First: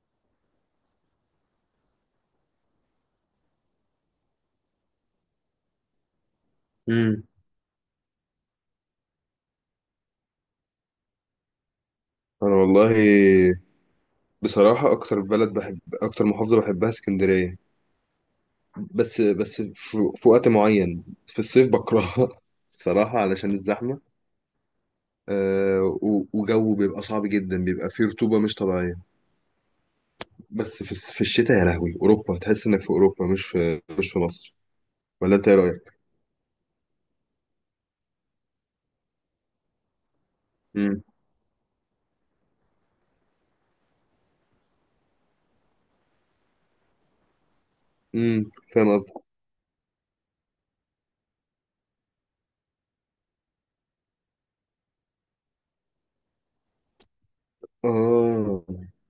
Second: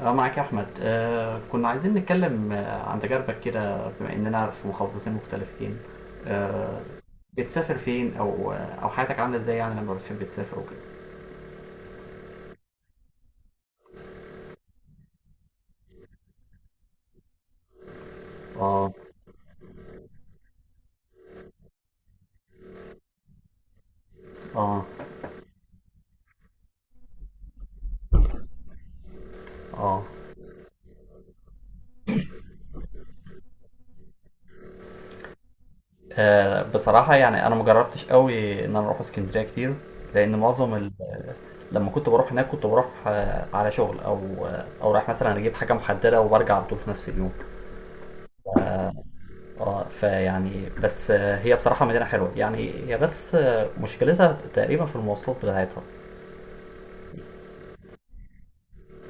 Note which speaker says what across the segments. Speaker 1: اه معاك يا احمد. كنا عايزين نتكلم عن تجاربك كده، بما اننا في محافظتين مختلفتين. آه
Speaker 2: امم
Speaker 1: بتسافر فين، او حياتك عامله ازاي يعني لما بتحب تسافر وكده؟
Speaker 2: انا والله، بصراحة اكتر بلد بحب، اكتر محافظة بحبها اسكندرية.
Speaker 1: اه،
Speaker 2: بس في وقت معين في الصيف بكرهها الصراحة علشان الزحمة.
Speaker 1: اه،
Speaker 2: وجو بيبقى صعب جدا، بيبقى فيه رطوبة مش طبيعية.
Speaker 1: اه،
Speaker 2: بس في الشتاء، يا لهوي اوروبا، تحس انك في اوروبا، مش في مصر. ولا انت ايه رأيك؟
Speaker 1: بصراحه يعني انا ما جربتش قوي ان انا اروح اسكندريه كتير، لان معظم ال-،
Speaker 2: امم
Speaker 1: لما كنت بروح هناك كنت بروح على شغل، او او رايح مثلا اجيب حاجه محدده وبرجع على طول في نفس اليوم.
Speaker 2: فاهم قصدك.
Speaker 1: اه، فيعني بس هي بصراحه مدينه حلوه، يعني هي بس مشكلتها تقريبا في المواصلات بتاعتها.
Speaker 2: اه،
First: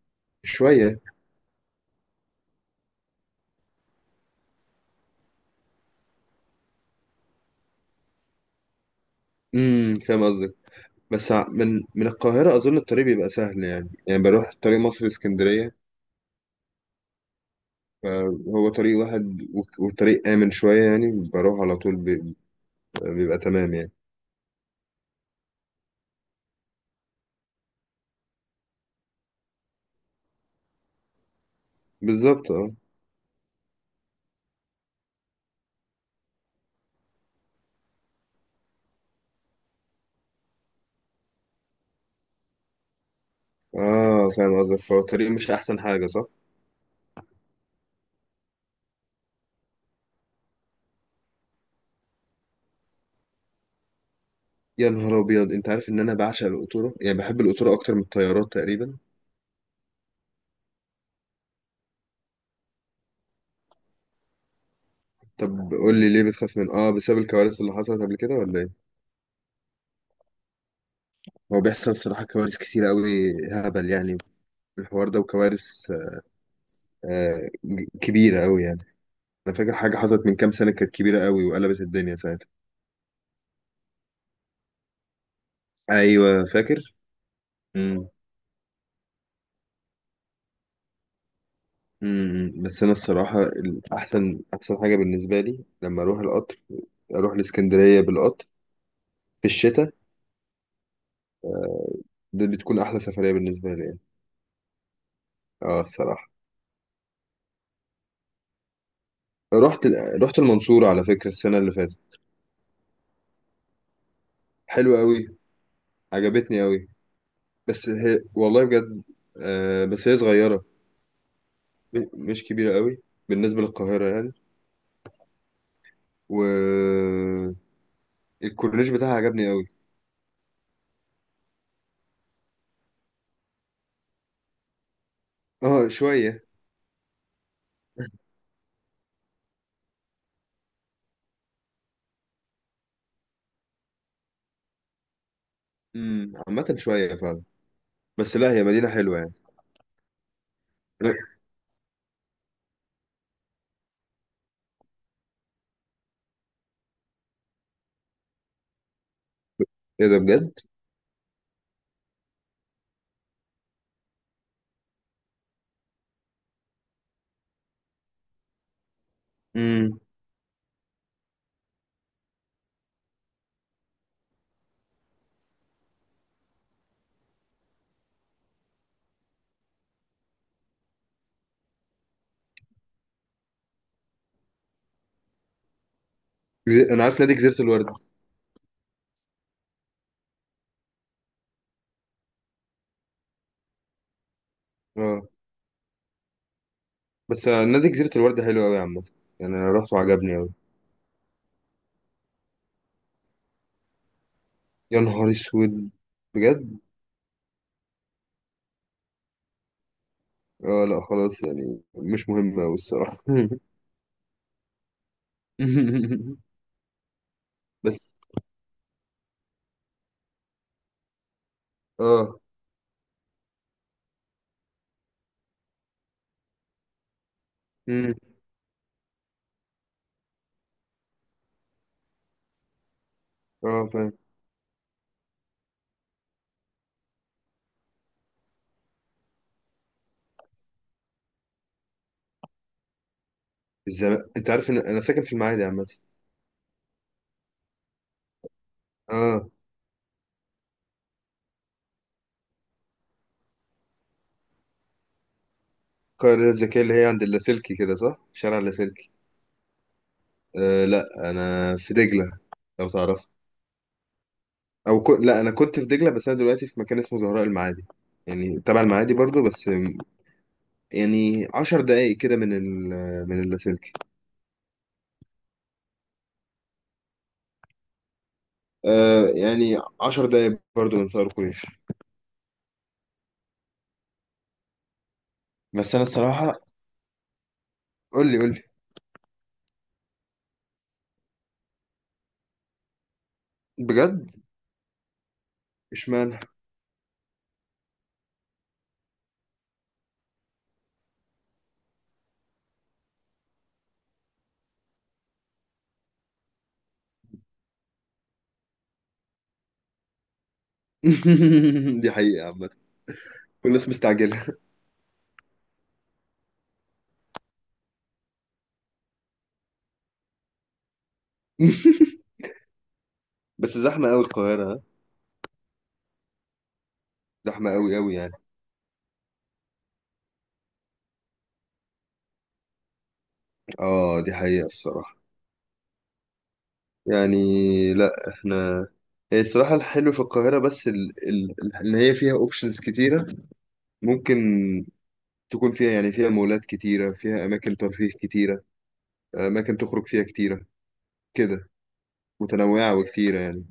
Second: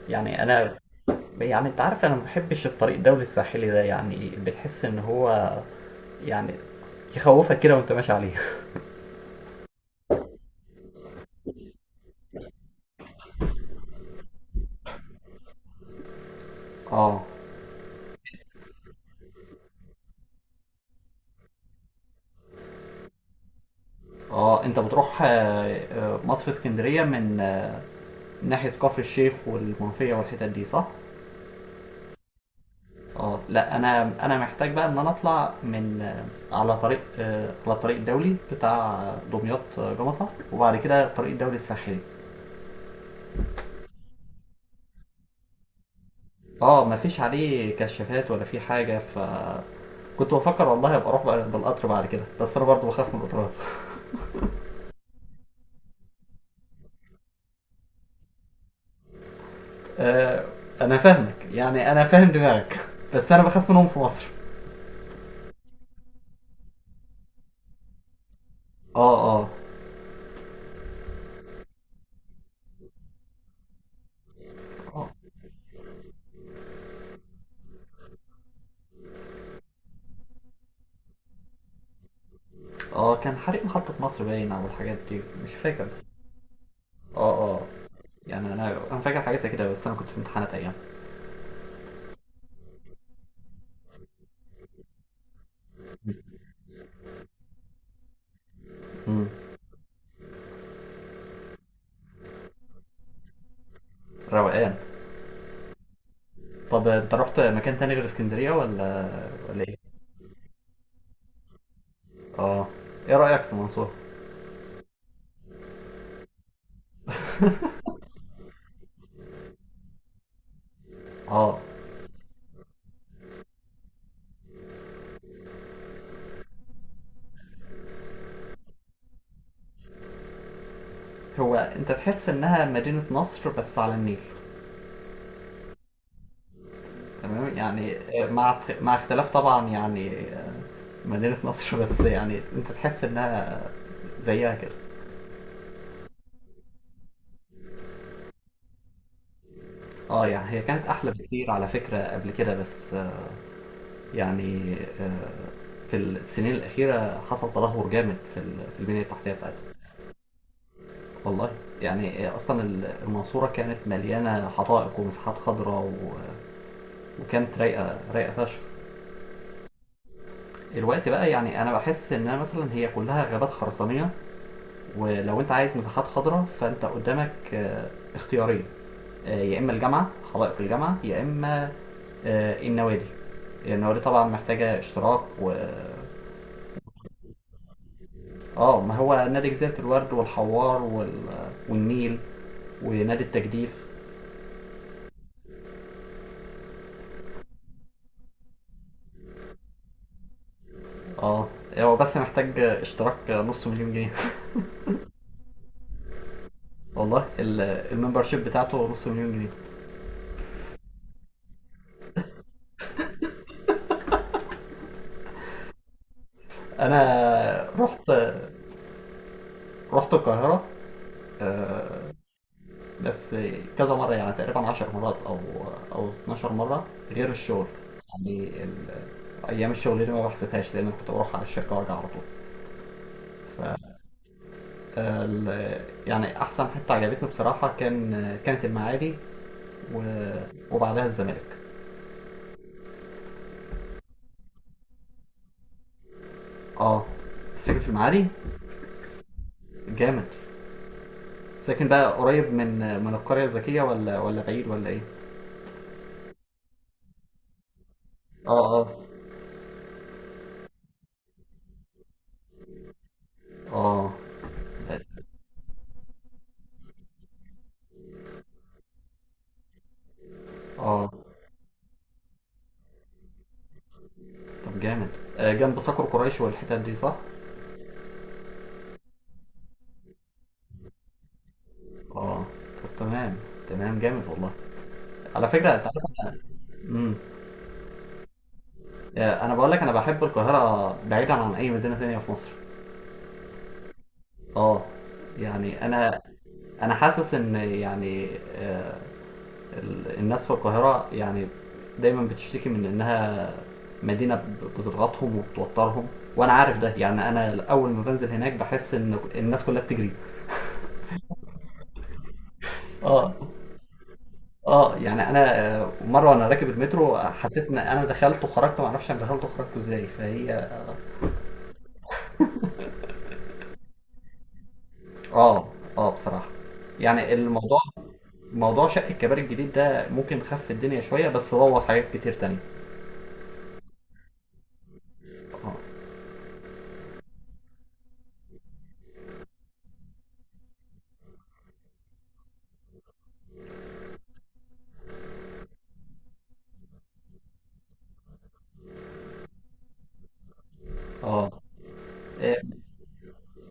Speaker 1: يعني أنا
Speaker 2: شوية.
Speaker 1: يعني أنت عارف، أنا ما باحبش الطريق الدولي الساحلي ده، يعني بتحس إن هو يعني يخوفك كده وأنت ماشي عليه.
Speaker 2: فاهم قصدك. بس من القاهرة أظن الطريق بيبقى سهل، يعني بروح طريق مصر اسكندرية.
Speaker 1: اه،
Speaker 2: فهو طريق واحد، وطريق آمن شوية، يعني بروح على طول بيبقى تمام يعني.
Speaker 1: اه، انت بتروح مصر اسكندريه من ناحيه كفر الشيخ والمنوفيه والحتت دي، صح؟
Speaker 2: بالظبط، اه،
Speaker 1: اه، لا، انا محتاج بقى ان انا اطلع من على طريق على الطريق الدولي بتاع دمياط، جمصه، وبعد كده الطريق الدولي الساحلي.
Speaker 2: اه، فاهم قصدك. فهو الطريق مش أحسن حاجة، صح؟
Speaker 1: اه مفيش عليه كشافات ولا في حاجه. ف كنت بفكر والله ابقى اروح بقى بالقطر بعد كده، بس انا برضه بخاف من القطارات.
Speaker 2: يا نهار أبيض! أنت عارف إن أنا بعشق القطورة، يعني بحب القطورة أكتر من الطيارات تقريبا.
Speaker 1: آه، انا فاهمك، يعني انا فاهم دماغك، بس انا بخاف منهم في مصر.
Speaker 2: طب قول لي، ليه بتخاف من بسبب الكوارث اللي حصلت قبل كده، ولا ايه؟
Speaker 1: اه، اه،
Speaker 2: هو بيحصل صراحة كوارث كتير قوي هبل، يعني في الحوار
Speaker 1: اه،
Speaker 2: ده، وكوارث كبيرة قوي يعني. أنا فاكر حاجة حصلت من كام سنة، كانت كبيرة قوي وقلبت الدنيا ساعتها.
Speaker 1: اه، كان حريق محطة مصر باين، او الحاجات دي مش فاكر، بس
Speaker 2: ايوه، فاكر؟
Speaker 1: اه، اه، يعني انا فاكر حاجة زي كده، بس انا كنت في امتحانات ايام.
Speaker 2: بس انا الصراحه، احسن حاجه بالنسبه لي لما اروح القطر، اروح الاسكندريه بالقطر
Speaker 1: مم.
Speaker 2: في الشتاء. دي بتكون احلى سفريه بالنسبه لي يعني.
Speaker 1: روقان.
Speaker 2: اه الصراحه.
Speaker 1: طب انت رحت مكان تاني غير اسكندرية ولا ولا
Speaker 2: رحت
Speaker 1: ايه؟
Speaker 2: رحت المنصوره على فكره السنه اللي فاتت.
Speaker 1: اه، ايه رأيك في المنصورة؟
Speaker 2: حلوه قوي، عجبتني قوي. بس هي والله بجد، بس هي صغيره،
Speaker 1: اه،
Speaker 2: مش كبيره قوي بالنسبه للقاهره يعني. والكورنيش بتاعها عجبني قوي.
Speaker 1: هو انت تحس انها مدينة نصر بس على النيل؟
Speaker 2: اه، شويه.
Speaker 1: تمام يعني، مع مع اختلاف طبعا يعني، مدينة نصر بس يعني انت تحس انها زيها كده.
Speaker 2: عامه شويه فعلا. بس لا، هي مدينه حلوه يعني.
Speaker 1: اه يعني هي كانت احلى بكتير على فكرة قبل كده، بس يعني آه، في السنين الأخيرة حصل تدهور جامد في في البنية التحتية بتاعتها.
Speaker 2: ايه ده؟ بجد!
Speaker 1: والله يعني، أصلا المنصورة كانت مليانة حدائق ومساحات خضراء، وكانت رايقة فشخ.
Speaker 2: امم
Speaker 1: الوقت بقى يعني أنا بحس إنها مثلا هي كلها غابات خرسانية. ولو انت عايز مساحات خضراء، فانت قدامك اختيارين، يا اما الجامعه، حدائق الجامعه، يا اما النوادي. النوادي طبعا محتاجه اشتراك. و
Speaker 2: انا عارف نادي جزيرة الورد.
Speaker 1: اه، ما هو نادي جزيره الورد والحوار وال-، والنيل، ونادي التجديف.
Speaker 2: اه، بس نادي جزيرة الورد حلو قوي عامة، يعني انا رحت وعجبني قوي.
Speaker 1: اه هو بس محتاج اشتراك نص مليون جنيه.
Speaker 2: يا نهار اسود! بجد!
Speaker 1: والله ال-، الممبرشيب بتاعته نص مليون جنيه.
Speaker 2: اه، لا خلاص يعني، مش مهم قوي الصراحة.
Speaker 1: انا رحت،
Speaker 2: بس،
Speaker 1: رحت القاهره آه،
Speaker 2: اه،
Speaker 1: بس كذا مرة، يعني تقريبا 10 مرات، أو 12 مرة غير الشغل.
Speaker 2: امم،
Speaker 1: يعني ال-، أيام الشغل دي ما بحسبهاش، لأن كنت بروح على الشركة وأرجع على طول.
Speaker 2: اه، فاهم.
Speaker 1: ال- يعني أحسن حتة عجبتني بصراحة كان، كانت المعادي، و- وبعدها الزمالك.
Speaker 2: الزمالك، انت عارف ان انا ساكن في المعادي عامة.
Speaker 1: اه ساكن في المعادي.
Speaker 2: اه.
Speaker 1: جامد. ساكن بقى قريب من من القرية الذكية، ولا ولا بعيد، ولا إيه؟
Speaker 2: القرية الذكية اللي هي عند اللاسلكي كده، صح؟ شارع
Speaker 1: اه، اه،
Speaker 2: اللاسلكي. آه لا، انا في دجلة، لو تعرف.
Speaker 1: اه،
Speaker 2: لا، انا كنت في دجلة، بس انا دلوقتي في مكان اسمه زهراء المعادي، يعني تبع المعادي برضو بس.
Speaker 1: اه،
Speaker 2: يعني 10 دقايق كده من اللاسلكي.
Speaker 1: طب جامد. جنب صقر قريش والحتت دي، صح؟
Speaker 2: آه، يعني عشر دقايق برضو من ثائر قريش.
Speaker 1: اه، طب تمام. تمام جامد والله. على فكرة انت
Speaker 2: بس أنا
Speaker 1: عارف.
Speaker 2: الصراحة،
Speaker 1: امم.
Speaker 2: قول لي، قول لي.
Speaker 1: انا بقول لك، انا بحب القاهرة بعيدا عن اي مدينة ثانية في مصر.
Speaker 2: بجد؟
Speaker 1: اه يعني انا
Speaker 2: اشمعنى؟
Speaker 1: انا حاسس ان يعني ال- الناس في القاهرة يعني دايما بتشتكي من انها مدينة بتضغطهم وبتوترهم، وانا عارف ده، يعني انا اول ما بنزل هناك بحس ان الناس كلها بتجري.
Speaker 2: دي حقيقة عامة،
Speaker 1: اه،
Speaker 2: والناس مستعجلة.
Speaker 1: اه يعني انا مره وانا راكب المترو حسيت ان انا دخلت وخرجت ما اعرفش انا دخلت وخرجت ازاي، فهي
Speaker 2: بس زحمة أوي القاهرة، ها؟
Speaker 1: اه، اه بصراحه. يعني
Speaker 2: زحمة
Speaker 1: الموضوع،
Speaker 2: أوي أوي يعني.
Speaker 1: موضوع شق الكباري الجديد ده، ممكن خف الدنيا شوية بس بوظ حاجات كتير تانية.
Speaker 2: اه، دي حقيقة الصراحة
Speaker 1: اه،
Speaker 2: يعني. لا احنا، هي الصراحة الحلو في القاهرة بس إن هي فيها أوبشنز كتيرة. ممكن تكون فيها، يعني فيها مولات كتيرة، فيها أماكن ترفيه كتيرة، أماكن تخرج فيها كتيرة
Speaker 1: اه،
Speaker 2: كده،
Speaker 1: إيه،
Speaker 2: متنوعة وكتيرة يعني.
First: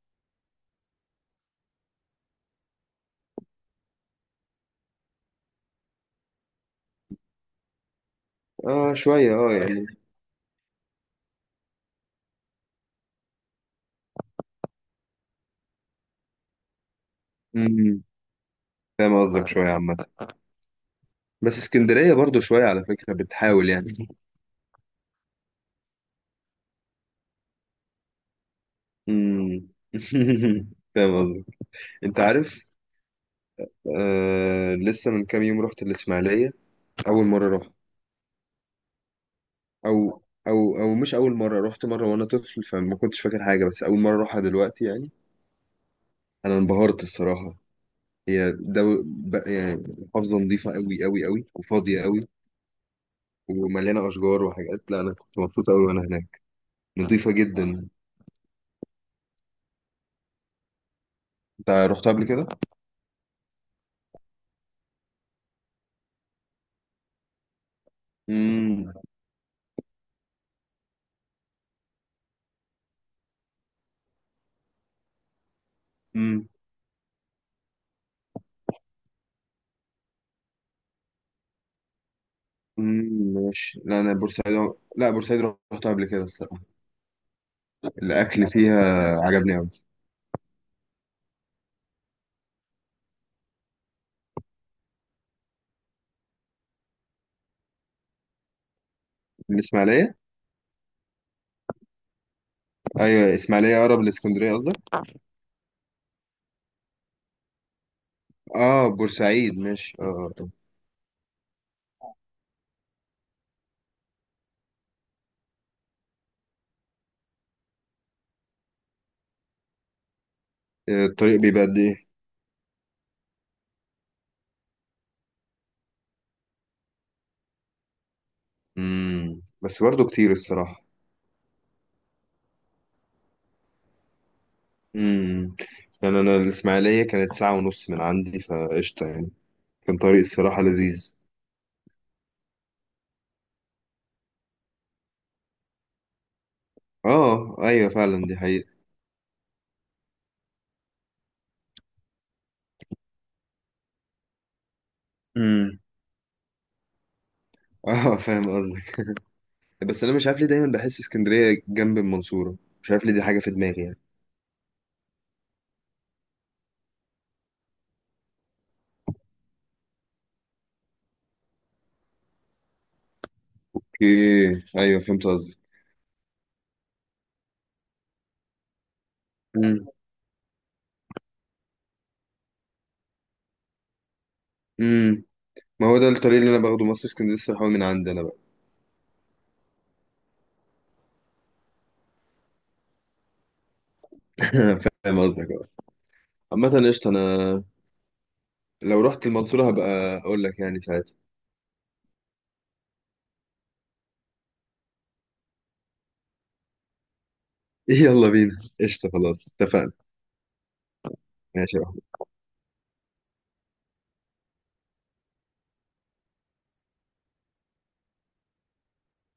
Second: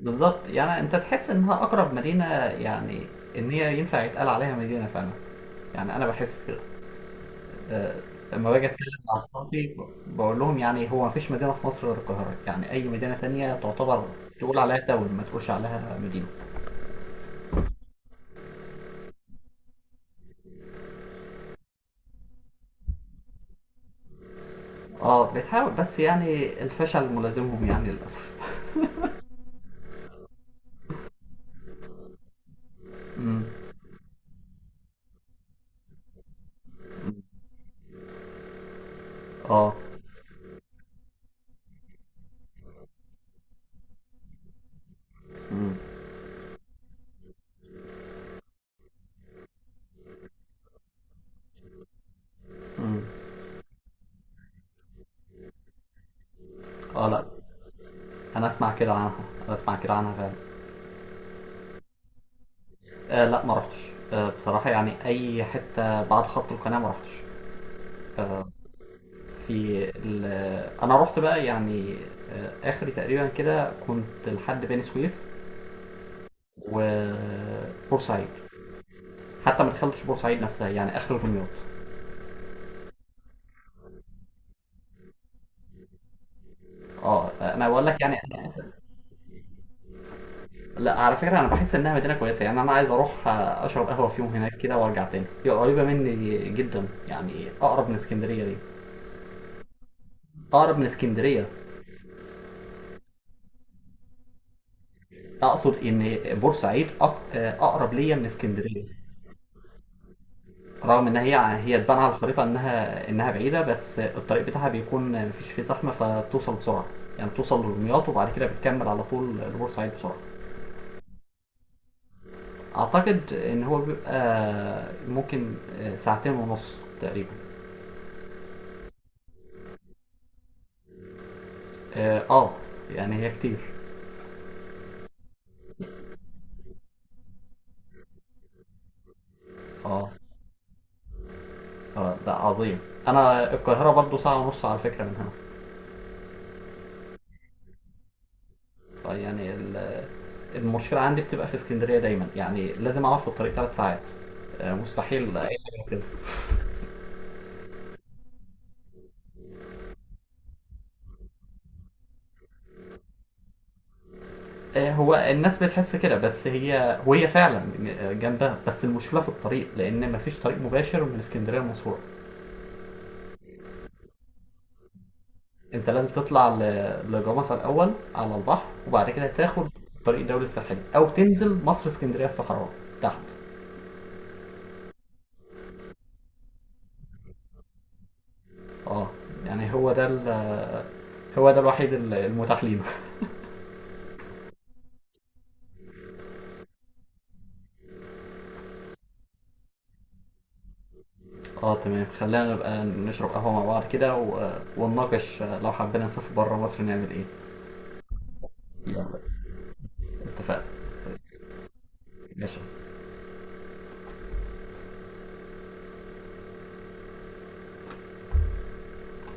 Speaker 1: بالظبط يعني انت تحس انها اقرب مدينة، يعني ان هي ينفع يتقال عليها مدينة فعلا. يعني انا بحس كده، آه، لما باجي اتكلم
Speaker 2: اه
Speaker 1: مع
Speaker 2: شوية، اه
Speaker 1: اصحابي
Speaker 2: يعني.
Speaker 1: بقول لهم يعني هو مفيش مدينة في مصر غير القاهرة، يعني اي مدينة تانية تعتبر، تقول عليها تاون، ما تقولش عليها مدينة.
Speaker 2: امم فاهم قصدك، شوية عامة. بس اسكندرية برضو شوية، على فكرة بتحاول يعني.
Speaker 1: اه بتحاول، بس يعني الفشل ملازمهم يعني للاسف.
Speaker 2: امم فاهم قصدك. انت عارف،
Speaker 1: امم،
Speaker 2: آه لسه من كام يوم رحت الإسماعيلية أول مرة رحت،
Speaker 1: اه،
Speaker 2: أو أو مش أول مرة، رحت مرة وأنا طفل فما كنتش فاكر حاجة، بس أول مرة أروحها دلوقتي يعني.
Speaker 1: امم،
Speaker 2: أنا انبهرت الصراحة. هي يعني محافظة نظيفة أوي أوي أوي، وفاضية أوي
Speaker 1: امم،
Speaker 2: ومليانة أشجار وحاجات. لا، أنا كنت مبسوط أوي وأنا هناك،
Speaker 1: اه لا
Speaker 2: نضيفة جدا.
Speaker 1: انا اسمع كده عنها، انا اسمع كده عنها فعلا.
Speaker 2: انت رحتها قبل كده؟
Speaker 1: آه لا ما رحتش. آه بصراحه يعني اي حته بعد خط القناه ما رحتش.
Speaker 2: امم
Speaker 1: في ال-، انا رحت بقى يعني اخري تقريبا كده كنت لحد بني سويف،
Speaker 2: امم
Speaker 1: وبورسعيد. حتى ما دخلتش بورسعيد نفسها، يعني اخر دمياط.
Speaker 2: ماشي. لا، انا بورسعيد، لا بورسعيد رحتها قبل كده الصراحة.
Speaker 1: اه انا بقول لك يعني،
Speaker 2: الاكل فيها عجبني قوي.
Speaker 1: لا على فكره انا بحس انها مدينه كويسه، يعني انا عايز اروح اشرب قهوه فيهم هناك كده وارجع تاني، هي قريبه مني جدا، يعني اقرب من اسكندريه دي.
Speaker 2: الاسماعيلية؟
Speaker 1: اقرب من اسكندريه.
Speaker 2: ايوه، الاسماعيلية اقرب لاسكندرية قصدك؟
Speaker 1: اقصد ان بورسعيد اقرب ليا من
Speaker 2: اه،
Speaker 1: اسكندريه،
Speaker 2: بورسعيد، ماشي، اه.
Speaker 1: رغم ان هي تبان على الخريطه انها بعيده، بس الطريق بتاعها بيكون مفيش فيه زحمه فبتوصل بسرعه، يعني توصل لدمياط وبعد كده بتكمل على طول لبورسعيد بسرعه.
Speaker 2: آه. الطريق بيبقى قد ايه؟
Speaker 1: اعتقد ان هو بيبقى ممكن ساعتين ونص تقريبا.
Speaker 2: بس برضه كتير الصراحة.
Speaker 1: اه، يعني هي كتير.
Speaker 2: امم يعني انا الاسماعيلية كانت ساعة ونص من عندي فقشطة يعني. كان
Speaker 1: اه،
Speaker 2: طريق الصراحة لذيذ.
Speaker 1: اه ده عظيم. انا القاهره برضو ساعه ونص على فكره من هنا.
Speaker 2: اه، ايوه فعلا، دي حقيقة.
Speaker 1: طيب يعني ال-، المشكله عندي بتبقى في اسكندريه دايما، يعني لازم اقعد في الطريق ثلاث ساعات، مستحيل اي
Speaker 2: امم،
Speaker 1: حاجه كده.
Speaker 2: اه، فاهم قصدك. بس انا مش عارف ليه دايما بحس اسكندريه جنب المنصوره، مش عارف ليه، دي حاجه في دماغي يعني.
Speaker 1: هو الناس بتحس كده، بس هي فعلا جنبها، بس المشكله في الطريق لان مفيش طريق مباشر من اسكندريه لمنصوره.
Speaker 2: اوكي، ايوه فهمت قصدي.
Speaker 1: انت لازم تطلع لجمصة الاول على البحر وبعد كده تاخد
Speaker 2: امم
Speaker 1: طريق الدولي الساحلي، او تنزل مصر اسكندريه الصحراء تحت.
Speaker 2: امم ما هو ده الطريق اللي انا باخده، مصر اسكندريه الصراحه من عندي انا بقى.
Speaker 1: اه يعني هو ده ال-، هو ده الوحيد ال- المتاح لينا.
Speaker 2: فاهم قصدك بقى. عامه قشطه، انا لو رحت المنصوره هبقى اقول لك يعني ساعتها.
Speaker 1: اه تمام، خلينا نبقى نشرب قهوه مع بعض كده ونناقش لو حبينا نسافر بره مصر نعمل ايه.
Speaker 2: يلا بينا، قشطه، خلاص اتفقنا.
Speaker 1: اتفقنا. طيب،
Speaker 2: ماشي.
Speaker 1: ماشي.